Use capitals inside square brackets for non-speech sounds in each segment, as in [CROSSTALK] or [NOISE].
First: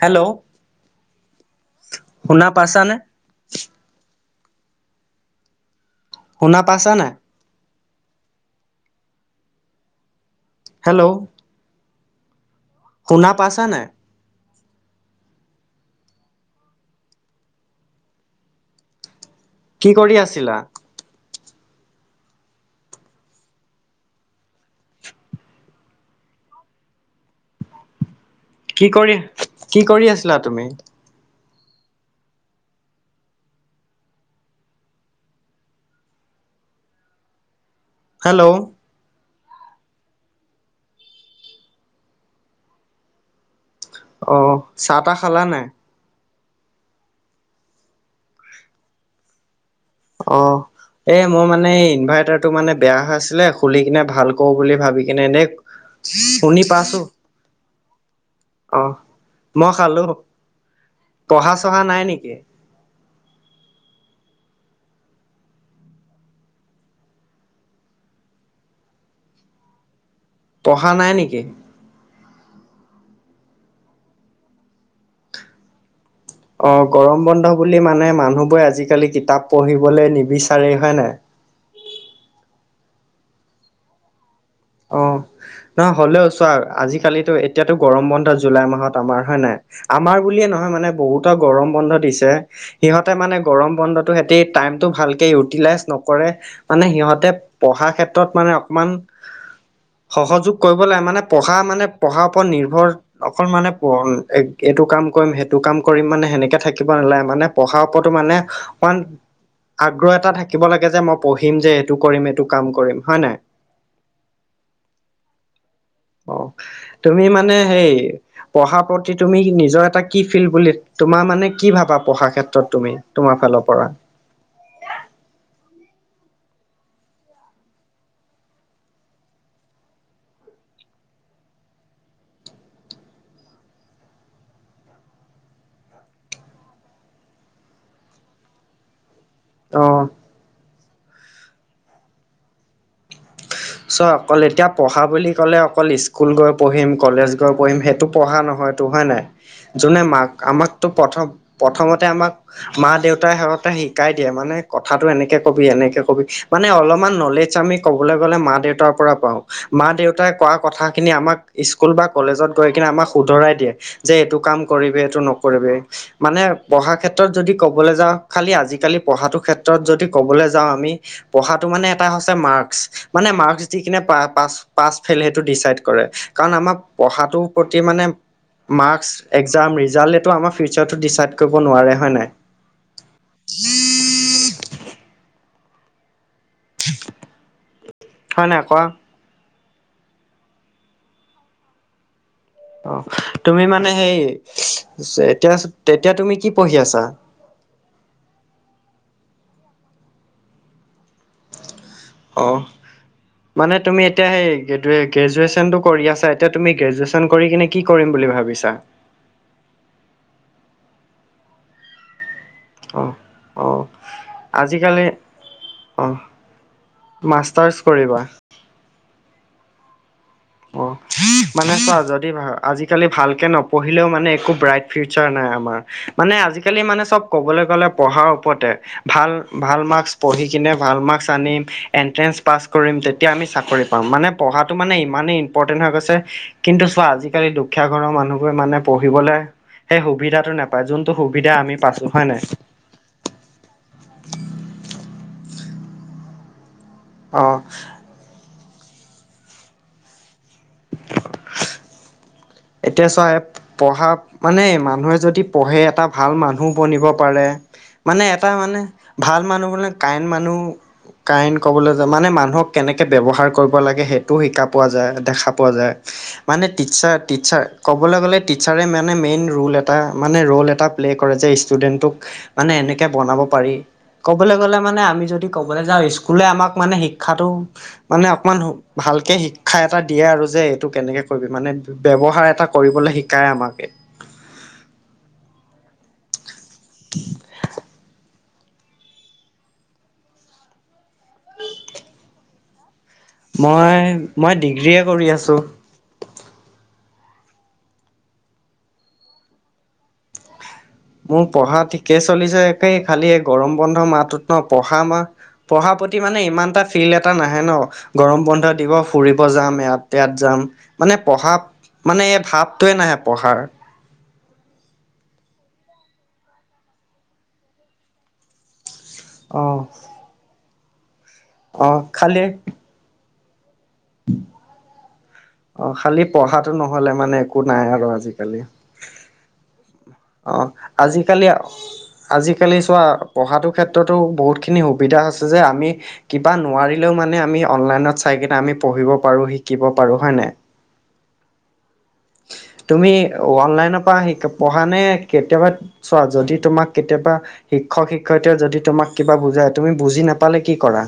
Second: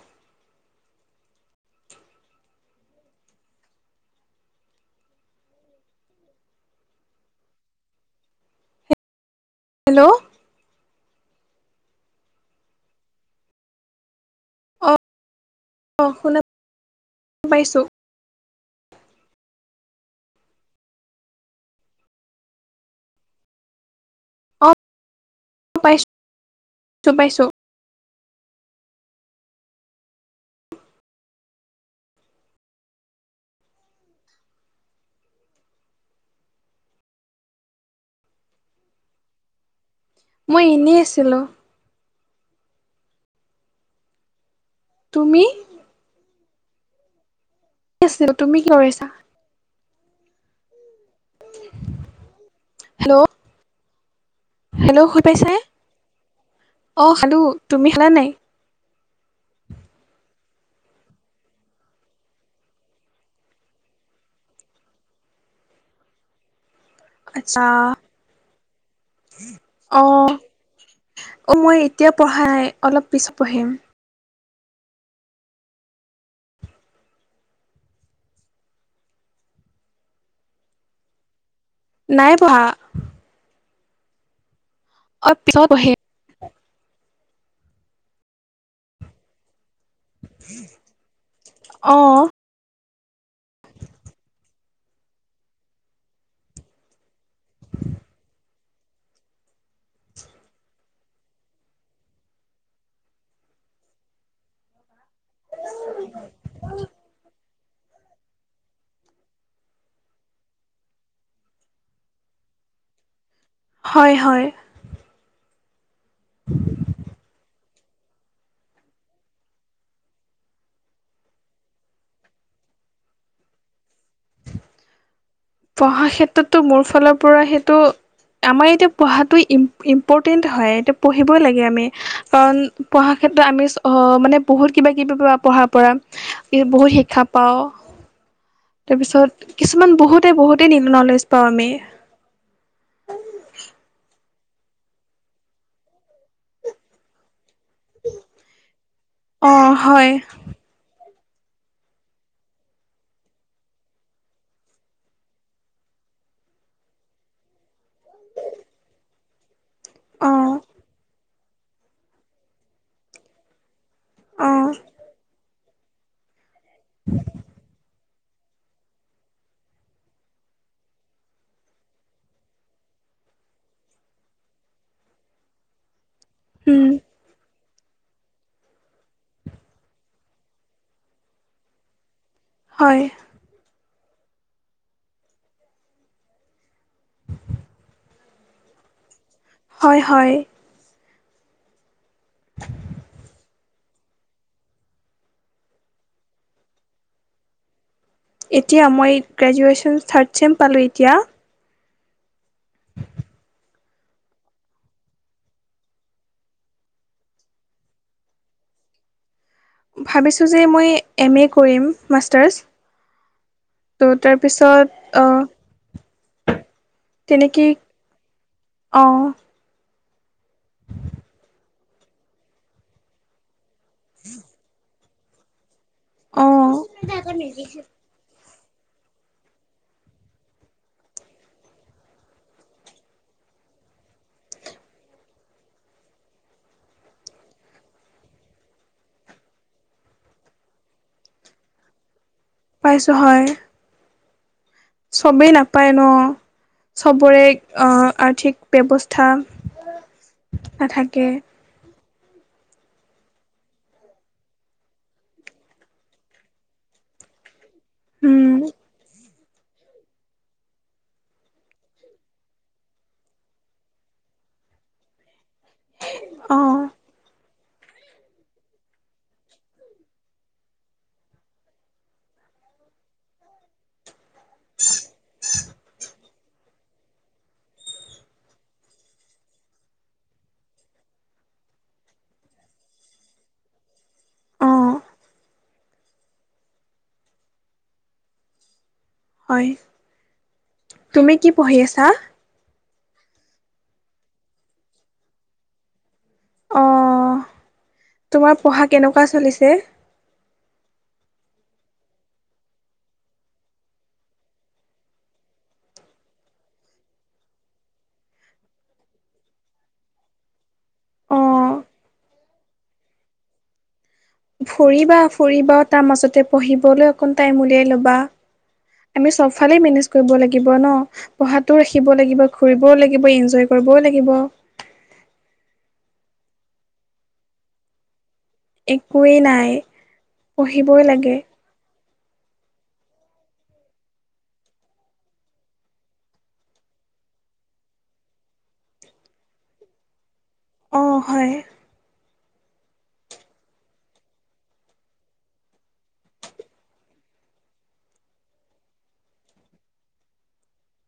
Hello শুনা পাইছা নে? শুনা পাইছা নাই হেল্ল হেল্ল শুনা পাছা নাই অ অ', শুনা পাইছো। কি কৰি আছিলা? আ, পাইছো পাইছো কি কৰি কি কৰি আছিলা তুমি? হেল্ল মই এনেই আছিলো। অ চাহ তা খালা তুমি নাই? আছিলো তুমি কি কৰিছা? অ এ মোৰ মানে এই ইনভাৰ্টাৰটো মানে বেয়া হৈ হেল্ল' আছিলে খুলি কিনে ভাল কৰো বুলি ভাবি হেল্ল' শুনি কেনে এনেই পাইছানে শুনি পাছো। অ খালো তুমি খালা নাই? অ', মই খালো পঢ়া চঢ়া নাই নেকি? আচ্ছা অ পঢ়া নাই নেকি? অ মই এতিয়া পঢ়াই অলপ পিছত পঢ়িম। অ', গৰম বন্ধ বুলি মানে মানুহবোৰে আজিকালি কিতাপ পঢ়িবলে নিবিচাৰে হয়নে? নাই পঢ়া। অ', পিছত নহয় পঢ়িম হ'লেও চোৱা আজিকালিতো এতিয়াতো গৰম বন্ধ জুলাই মাহত আমাৰ হয় নাই। আমাৰ বুলিয়ে নহয় মানে বহুতৰ গৰম বন্ধ অ দিছে। সিহঁতে মানে গৰম বন্ধতো সেতি টাইমটো ভালকে ইউটিলাইজ নকৰে মানে সিহঁতে পঢ়াৰ ক্ষেত্ৰত মানে অকমান সহযোগ কৰিব লাগে। মানে পঢ়া মানে পঢ়াৰ ওপৰত নিৰ্ভৰ অকল মানে পৰ্ণ এক এইটো কাম কৰিম সেইটো কাম কৰিম মানে সেনেকে থা কিব নালাগে মানে পঢ়াৰ ওপৰতো মানে ৱান আগ্ৰহ এটা থাকিব লাগে যে মই পঢ়িম যে এইটো কৰিম এইটো কাম কৰিম হয় নাই হয় হয় অ তুমি মানে সেই পঢ়াৰ প্ৰতি তুমি নিজৰ এটা কি ফিল্ড বুলি তোমাৰ মানে কি ভাবা পঢ়া ক্ষেত্ৰত তুমি তোমাৰ ফালৰ পৰা পঢ়া ক্ষেত্ৰততো মোৰ ফালৰ পৰা সেইটো আমাৰ এতিয়া পঢ়াতো ইম ইম্পৰ্টেণ্ট হয় এতিয়া পঢ়িবই লাগে আমি কাৰণ পঢ়াৰ ক্ষেত্ৰত আমি অ মানে বহুত কিবা কিবি পঢ়াৰ পৰা ই বহুত শিক্ষা পাও [INAUDIBLE] তাৰপিছত কিছুমান অ'। বহুতে বহুতেই নলেজ পাও আমি চোৱা অকল এতিয়া পঢ়া বুলি ক'লে অকল স্কুল গৈ পঢ়িম কলেজ পঢ়িম সেইটো পঢ়া নহয়তো হয় নাই অঁ যোনে হয় মাক আমাক ত প্ৰথম প্ৰথমতে আমাক মা দেউতাই সিহঁতে শিকাই দিয়ে মানে কথাটো এনেকে কবি এনেকে কবি মানে অলপমান নলেজ আমি ক'বলে গ'লে মা দেউতাৰ পৰা পাওঁ মা দেউতাই অঁ কোৱা কথাখিনি আমাক স্কুল বা কলেজত গৈ কেনে আমাক শুধৰাই দিয়ে যে এইটো কাম অঁ কৰিবি এইটো নকৰিবি। মানে পঢ়াৰ ক্ষেত্ৰত যদি ক'বলে যাওঁ খালি আজিকালি পঢ়াটোৰ ক্ষেত্ৰত যদি ক'বলে যাওঁ আমি পঢ়াটো মানে এটা হৈছে মাৰ্কচ মানে মাৰ্ক দিকিনে পা পাচ পাচ ফেল সেইটো ডিচাইদ কৰে কাৰণ আমাক উম পঢ়াটো পতি মানে মাৰ্কচ একজাম ৰিজাল্ট এইটো আমাৰ ফিউচাৰটো ডিচাইড কৰিব নোৱাৰে হয় নাই হয় হয় নাই কোৱা হয় হয় অ তুমি মানে সেই এতিয়া তেতিয়া তুমি কি পঢ়ি আছা এতিয়া মই গ্ৰেজুৱেশ্যন থাৰ্ড চেম পালো এতিয়া অহ মানে তুমি এতিয়া সেই গ্ৰেদু গ্ৰেজুৱেচনটো কৰি আছা এতিয়া তুমি গ্ৰেজুৱেচন কৰি কিনে কি কৰিম বুলি ভাবিছা ভাবিছো যে মই এম এ কৰিম মাষ্টাৰ্ছ অ অ ত' আজিকালি তাৰপিছত অহ মাষ্টাৰ্চ কৰিবা অহ অ মানে চোৱা যদি আজিকালি ভালকে নপঢ়িলেও মানে একো ব্ৰাইট ফিউচাৰ নাই আমাৰ মানে অ', আজিকালি মানে চব ক'বলৈ গলে পঢ়াৰ ওপৰতে ভাল ভাল মাৰ্কছ পঢ়ি কিনে ভাল মাৰ্কছ আনিম এণ্ট্ৰেঞ্চ পাছ কৰিম তেতিয়া আমি চাকৰি পাম মানে পঢ়াটো মানে মেইন ইমানেই ইম্পটেণ্ট হৈ গৈছে কিন্তু চোৱা আজিকালি দুখীয়া ঘৰৰ মানুহবোৰে মানে পঢ়িবলে সেই সুবিধাটো নাপাই যোনটো সুবিধা আমি পাইছো হয় নাই পাইছো হয় চবেই নাপায় ন চবৰে অ আৰ্থিক ব্যৱস্থা নাথাকে এতিয়া চোৱা এপ পঢ়া মানে মানুহে যদি পঢ়ে এটা ভাল মানুহ বনিব পাৰে মানে উম এটা মানে ভাল মানুহ বোলে কাইন মানুহ কাইন ক'বলে যে মানে মানুহক কেনেকে ব্যৱহাৰ কৰিব লাগে সেইটোও শিকা পোৱা যায় দেখা পোৱা যায় অ মানে টিচাৰ টিচাৰ ক'বলে গ'লে টিচাৰে মানে মেইন ৰোল এটা মানে ৰোল এটা প্লে' কৰে যে ষ্টুডেণ্টক মানে এনেকে বনাব পাৰি ক'বলে গ'লে মানে আমি যদি ক'বলে যাওঁ স্কুলে আমাক মানে শিক্ষাটো মানে অকমান ভালকে শিক্ষা এটা দিয়ে আৰু যে এইটো কেনেকে কৰিবি মানে ব্যৱহাৰ এটা কৰিবলৈ শিকায় আমাক অ [UNINTELLIGIBLE] হয় তুমি কি পঢ়ি আছা মই মই ডিগ্ৰীয়ে কৰি আছো অহ তোমাৰ পঢ়া কেনেকুৱা চলিছে মোৰ পঢ়া ঠিকে চলিছে একেই খালি এই গৰম বন্ধ মাহটোত ন পঢ়া আমা পঢ়াৰ প্ৰতি মানে ইমান এটা ফিল্ড এটা নাহে ন গৰম বন্ধ দিব ফুৰিব যাম, ইয়াত ইয়াত যাম মানে অ পঢ়া মানে এই ভাৱটোৱে নাহে পঢ়াৰ। ফুৰিবা ফুৰিবা তাৰ মাজতে পঢ়িবলৈ অকণ টাইম উলিয়াই লবা। আমি অ চবফালে মেনেজ কৰিব লাগিব ন, পঢ়াটো অ ৰাখিব লাগিব খালি ঘূৰি কৰিব লাগিব, ইনজয় কৰিবও লাগিব, অ খালি পঢ়াটো নহ'লে মানে একো নাই আৰু আজিকালি। একুৱেই নাই অ পঢ়িবই লাগে আজিকালি আজিকালি চোৱা পঢ়াটোৰ ক্ষেত্ৰতো বহুতখিনি সুবিধা আছে যে আমি কিবা নোৱাৰিলেও মানে আমি অনলাইনত চাই কেনে আমি পঢ়িব পাৰো, শিকিব পাৰো, হয় নাই? অ হয়। তুমি অনলাইনৰ পৰা পঢ়া নে কেতিয়াবা চোৱা যদি তোমাক কেতিয়াবা শিক্ষক শিক্ষয়িত্ৰীয়ে যদি তোমাক কিবা বুজাই তুমি বুজি নাপালে কি কৰা?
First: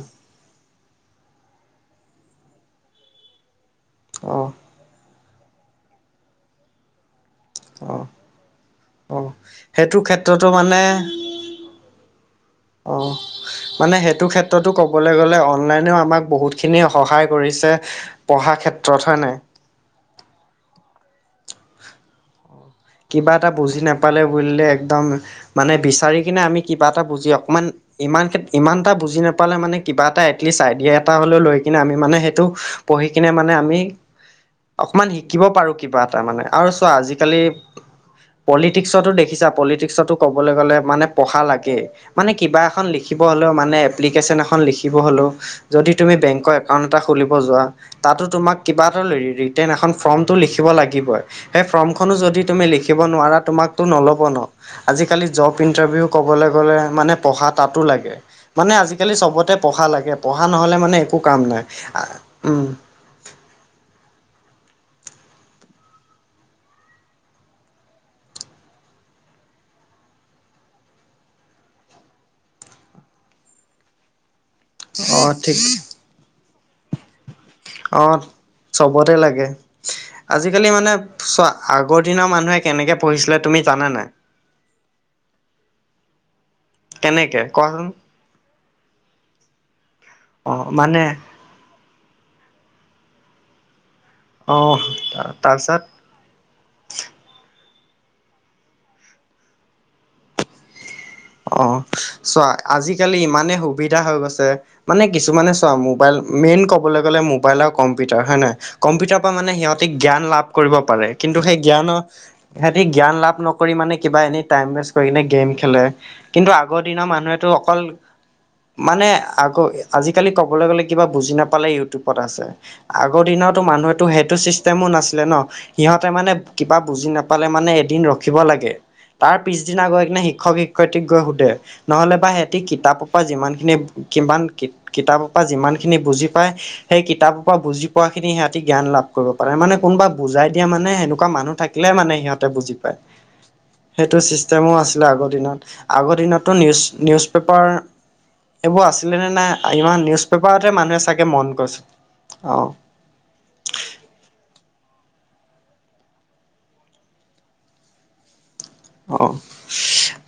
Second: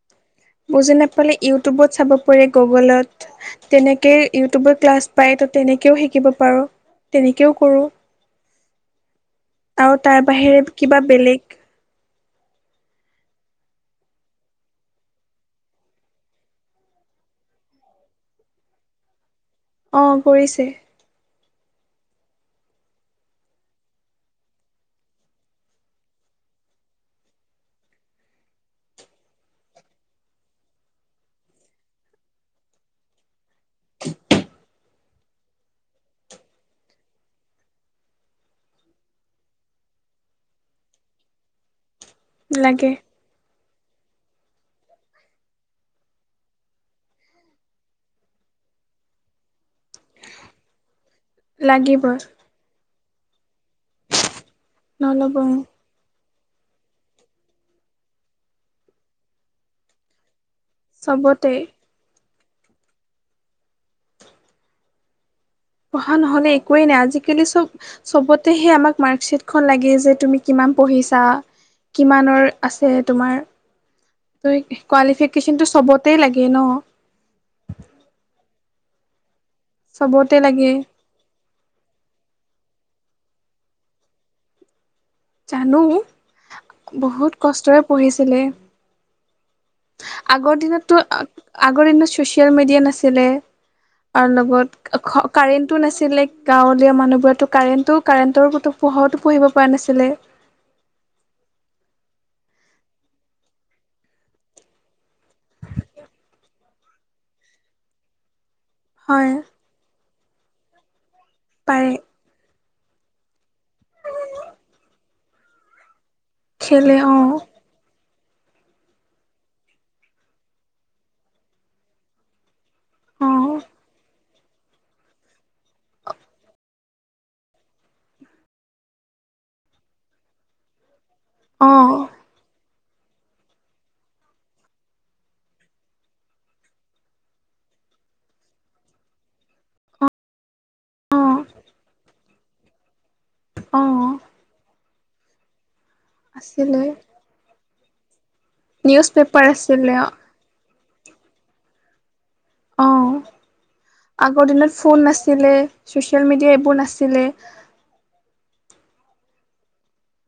বুজি নাপালে ইউটিউবত চাব পাৰি গুগলত তেনেকেই অ ইউটিউবৰ ক্লাছ পায় তেনেকৈও শিকিব পাৰোঁ, তেনেকেও কৰোঁ। অহ আৰু সেইটো তাৰ ক্ষেত্ৰতো বাহিৰে মানে কিবা বেলেগ অহ মানে সেইটো ক্ষেত্ৰতো ক'বলৈ গ'লে অনলাইনেও আমাক বহুতখিনি সহায় কৰিছে পঢ়া ক্ষেত্ৰত হয় নাই? অ কৰিছে। কিবা এটা বুজি নাপালে বুলিলে একদম মানে বিচাৰি কিনে আমি কিবা এটা বুজি অকমান ইমান ইমান এটা বুজি নাপালে মানে কিবা এটা এটলিষ্ট আইডিয়া এটা হ'লেও লৈ কিনে আমি মানে সেইটো পঢ়ি কিনে মানে আমি অকমান শিকিব পাৰো কিবা এটা মানে আৰু চোৱা আজিকালি পলিটিক্সতো দেখিছা পলিটিক্সতো ক'বলৈ গ'লে মানে পঢ়া লাগে। মানে কিবা এখন লাগে লিখিব হ'লেও মানে এপ্লিকেশ্যন এখন লিখিব হ'লেও যদি তুমি বেংকৰ একাউণ্ট এটা খুলিব যোৱা তাতো তোমাক কিবা এটা ৰিটেন এখন ফ্ৰম লিখিব লাগিবই। সেই লাগিব ফৰ্মখনো যদি তুমি লিখিব নোৱাৰা তোমাকতো নল'ব ন, আজিকালি নল'ব জব ইণ্টাৰভিউ ক'বলৈ গ'লে মানে পঢ়া তাতো লাগে মানে আজিকালি চবতে পঢ়া লাগে। পঢ়া নহ'লে মানে একো কাম চবতে নাই। আ উম। পঢ়া নহ'লে একোৱেই নাই আজিকালি চব চবতেহে আমাক মাৰ্কশ্বিট খন লাগে, যে তুমি কিমান পঢ়িছা? কিমানৰ আছে তোমাৰ কোৱালি অ' ঠিক ফিকেশ্যনটো চবতে লাগে ন। অ চবতে লাগে চবতে লাগে আজিকালি মানে চোৱা আগৰ দিনৰ মানুহে কেনেকে পঢ়িছিলে তুমি জানা নাই? জানো বহুত কেনেকে কষ্টৰে কোৱাচোন? পঢ়িছিলে। আগৰ অ' দিনতটো মানে আগৰ দিনত ছ'চিয়েল মিডিয়া নাছিলে, তাৰ অ' লগত তাৰপিছত কাৰেণ্টো নাছিলে, গাঁৱলীয়া মানুহবোৰতো কাৰেণ্টো কাৰেণ্টৰো পোহৰত পঢ়িব পৰা নাছিলে, অ চোৱা আজিকালি ইমানেই সুবিধা হৈ গৈছে মানে কিছুমানে চোৱা মোবাইল, মেইন কবলৈ গলে মোবাইল আৰু কম্পিউটাৰ হয় নে নহয়? কম্পিউটাৰ পৰা হয় মানে সিহঁতে জ্ঞান লাভ কৰিব পাৰে, কিন্তু সেই পাৰে জ্ঞানৰ সিহঁতি জ্ঞান লাভ নকৰি মানে কিবা এনেই টাইম ৱেচ কৰি কিনে গেম খেলে, কিন্তু আগৰ খেলে দিনৰ অ মানুহেতো অকল মানে আকৌ আজিকালি ক'বলৈ গ'লে কিবা বুজি নাপালে ইউটিউবত আছে। আগৰ অ দিনতো মানুহেতো হে টো চিষ্টেমো নাছিলে ন, সিহঁতে মানে কিবা বুজি নাপালে, মানে এদিন ৰখিব লাগে। তাৰ পিছদিনা গৈ কিনে শিক্ষক শিক্ষয়িত্ৰীক গৈ সুধে, অ ন'হলে বা টি কিতাপৰ পৰা যিমানখিনি, কিমান কিত কিতাপৰ পৰা যিমানখিনি বুজি পায় সেই কিতাপৰ পৰা বুজি পোৱা খিনি, সিহঁতি জ্ঞান লাভ কৰিব পাৰে, মানে কোনোবা বুজাই দিয়া মানে সেনেকুৱা মানুহ অ থাকিলে মানে সিহঁতে বুজি পায়, অ সেইটো চি টেমও আছিলে আগৰ দিনত, আগৰ দিনতো নিউজ, আছিলে নিউজ পেপাৰ এইবোৰ নিউজ আছিলে নে পেপাৰ নাই, আছিলে ইমান নিউজ পেপাৰতে মানুহে চাগে মন কৰিছে, অ'। আগৰ দিনত ফোন নাছিলে, চচিয়েল মিডিয়া এইবোৰ নাছিলে। অ'।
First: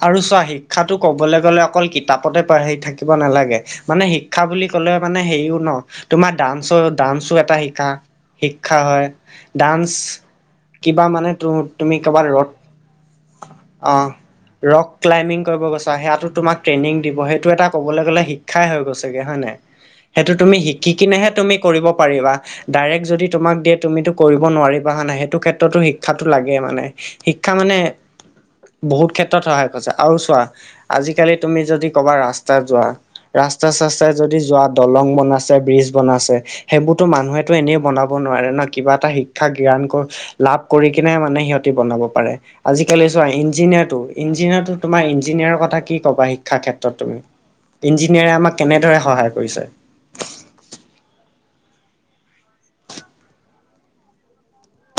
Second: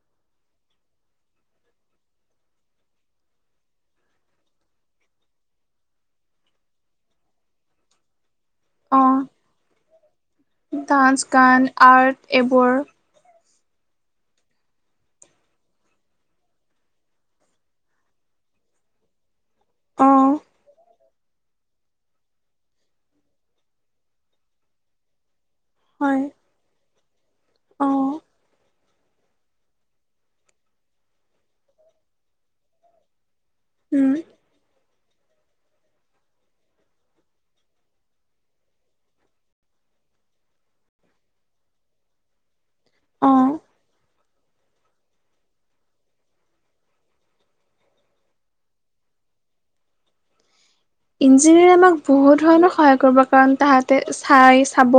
আৰু চোৱা শিক্ষাতো কবলৈ গ'লে, অকল কিতাপতে পঢ়ি থাকিব নালাগে। মানে শিক্ষা বুলি ক'লে, মানে হেৰিও ন তোমাৰ ডান্স, ডান্সো এটা শিকা। শিক্ষা অ হয়, ডান্স, কিবা ডান্স মানে, ত গান তুমি আৰ্ট কবাত ৰদ এইবোৰ অ'। ৰক ক্লাই্বিং কৰিব গৈছা, সেইয়া টো তোমাক ট্ৰেনিং দিব, সেইটো এটা ক'বলে গ'লে শিক্ষাই হৈ গৈছে গে, হয় নে নাই? অ সেইটো তুমি শিকি কিনেহে তুমি কৰিব পাৰিবা। ডাইৰেক্ট যদি তোমাক দিয়ে, তুমিটো কৰিব নোৱাৰিবা হৈ নে নাই, সেইটো ক্ষেত্ৰত ক্ষ্ৰো হয় শিক্ষাতো লাগে, মানে শিক্ষা মানে অ বহুত ক্ষেত্ৰত সহায় কৰিছে, আৰু চোৱা আজিকালি তুমি যদি ক'বা ৰাস্তাত যোৱা। ৰাস্তা উম চস্তাই যদি যোৱা, দলং বনাইছে ব্ৰিজ বনাইছে। সেইবোৰতো মানুহেতো এনেই বনাব নোৱাৰে ন, কিবা এটা শিক্ষা গ্ৰহণ লাভ কৰি কিনে মানে, সিহঁতি বনাব পাৰে আজি কেলে ছোৱা অ ইঞ্জিনিয়াৰটো, ইঞ্জিনিয়াৰ তোমাৰ ইঞ্জিনিয়াৰৰ, কথা কি কবা শিক্ষাৰ ক্ষেত্ৰত তুমি ইঞ্জিনিয়াৰে আমাক কেনেদৰে সহায় কৰিছে? ইঞ্জিনিয়াৰে আমাক বহুত ধৰণৰ সহায় কৰিব, কাৰণ তাহাঁতে চাই চাব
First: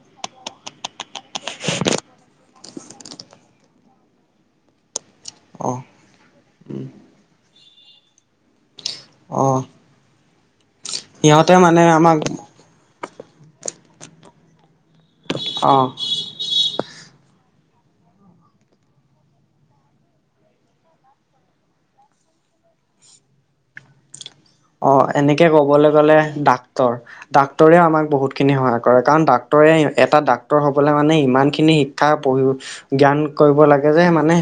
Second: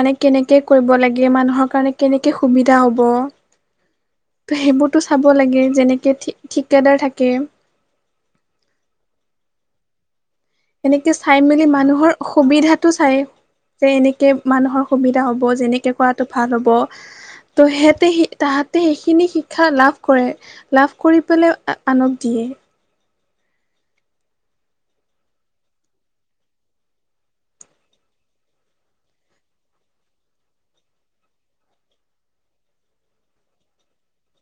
মানে কেনেকে কৰিব লাগে, মানুহৰ কাৰণে কেনেকে সুবিধা হ'ব। ত সেইবোৰতো চাব লাগে, অ যেনেকে ঠিক ঠিকাদাৰ থাকে। অ'। এনেকে চাই সিহঁতে মেলি মানে মানুহৰ আমাক সুবিধাটো চাই, যে এনে কে মানুহৰ সুবিধা হ'ব, অ যেনেকে কৰাটো ভাল হ'ব। ত' সেহেতেঁ, সি তাহাঁতে সেইখিনি শিক্ষা লাভ কৰে। লাভ কৰি পেলাই, আ আনক দিয়ে। অ', এনেকে ক'বলৈ গ'লে ডাক্তৰ ডাক্তৰেও আমাক বহুতখিনি সহায় কৰে, কাৰণ ডাক্তৰে এটা ডাক্তৰ হ'বলৈ মানে ইমানখিনি [UNINTELLIGIBLE] পঢ়ি, জ্ঞান কৰিব লাগে যে মানে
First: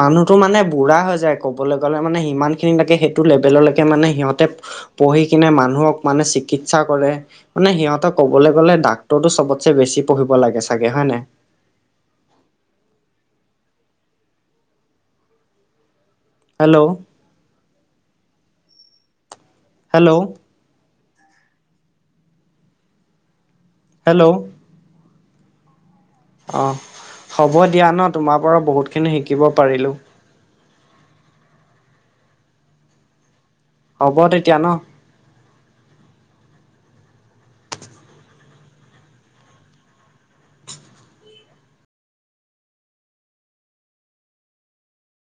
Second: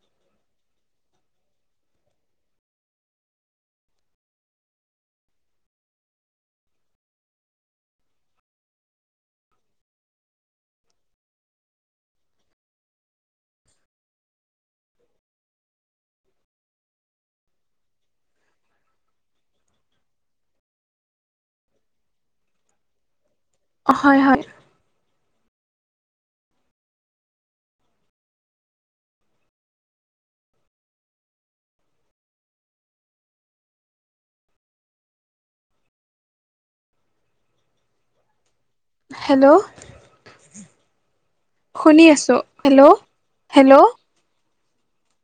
মানুহতো মানে বুঢ়া হৈ যায় ক'বলৈ গ'লে, মানে ইিমান খিনি লৈকে সেইটো লেৱেলৰলৈকে মানে সিহঁতে পঢ়ি কিনে মানুহক মানে চিকিৎসা কৰে। মানে সিহঁতক ক'বলৈ গ'লে, ডাক্তৰটো চবতচে বেছি পঢ়িব লাগে চাগে, হয় নে নাই? হেল্ল'। হেল্ল'। অ', হয় হেল্ল' হয়। অ', হ'ব দিয়া ন, তোমাৰ পৰাও বহুত খিনি শিকিব পাৰিলো। হ'ব তেতিয়া ন। হেল্ল'। শুনি আছো। হেল্ল'-হেল্ল'।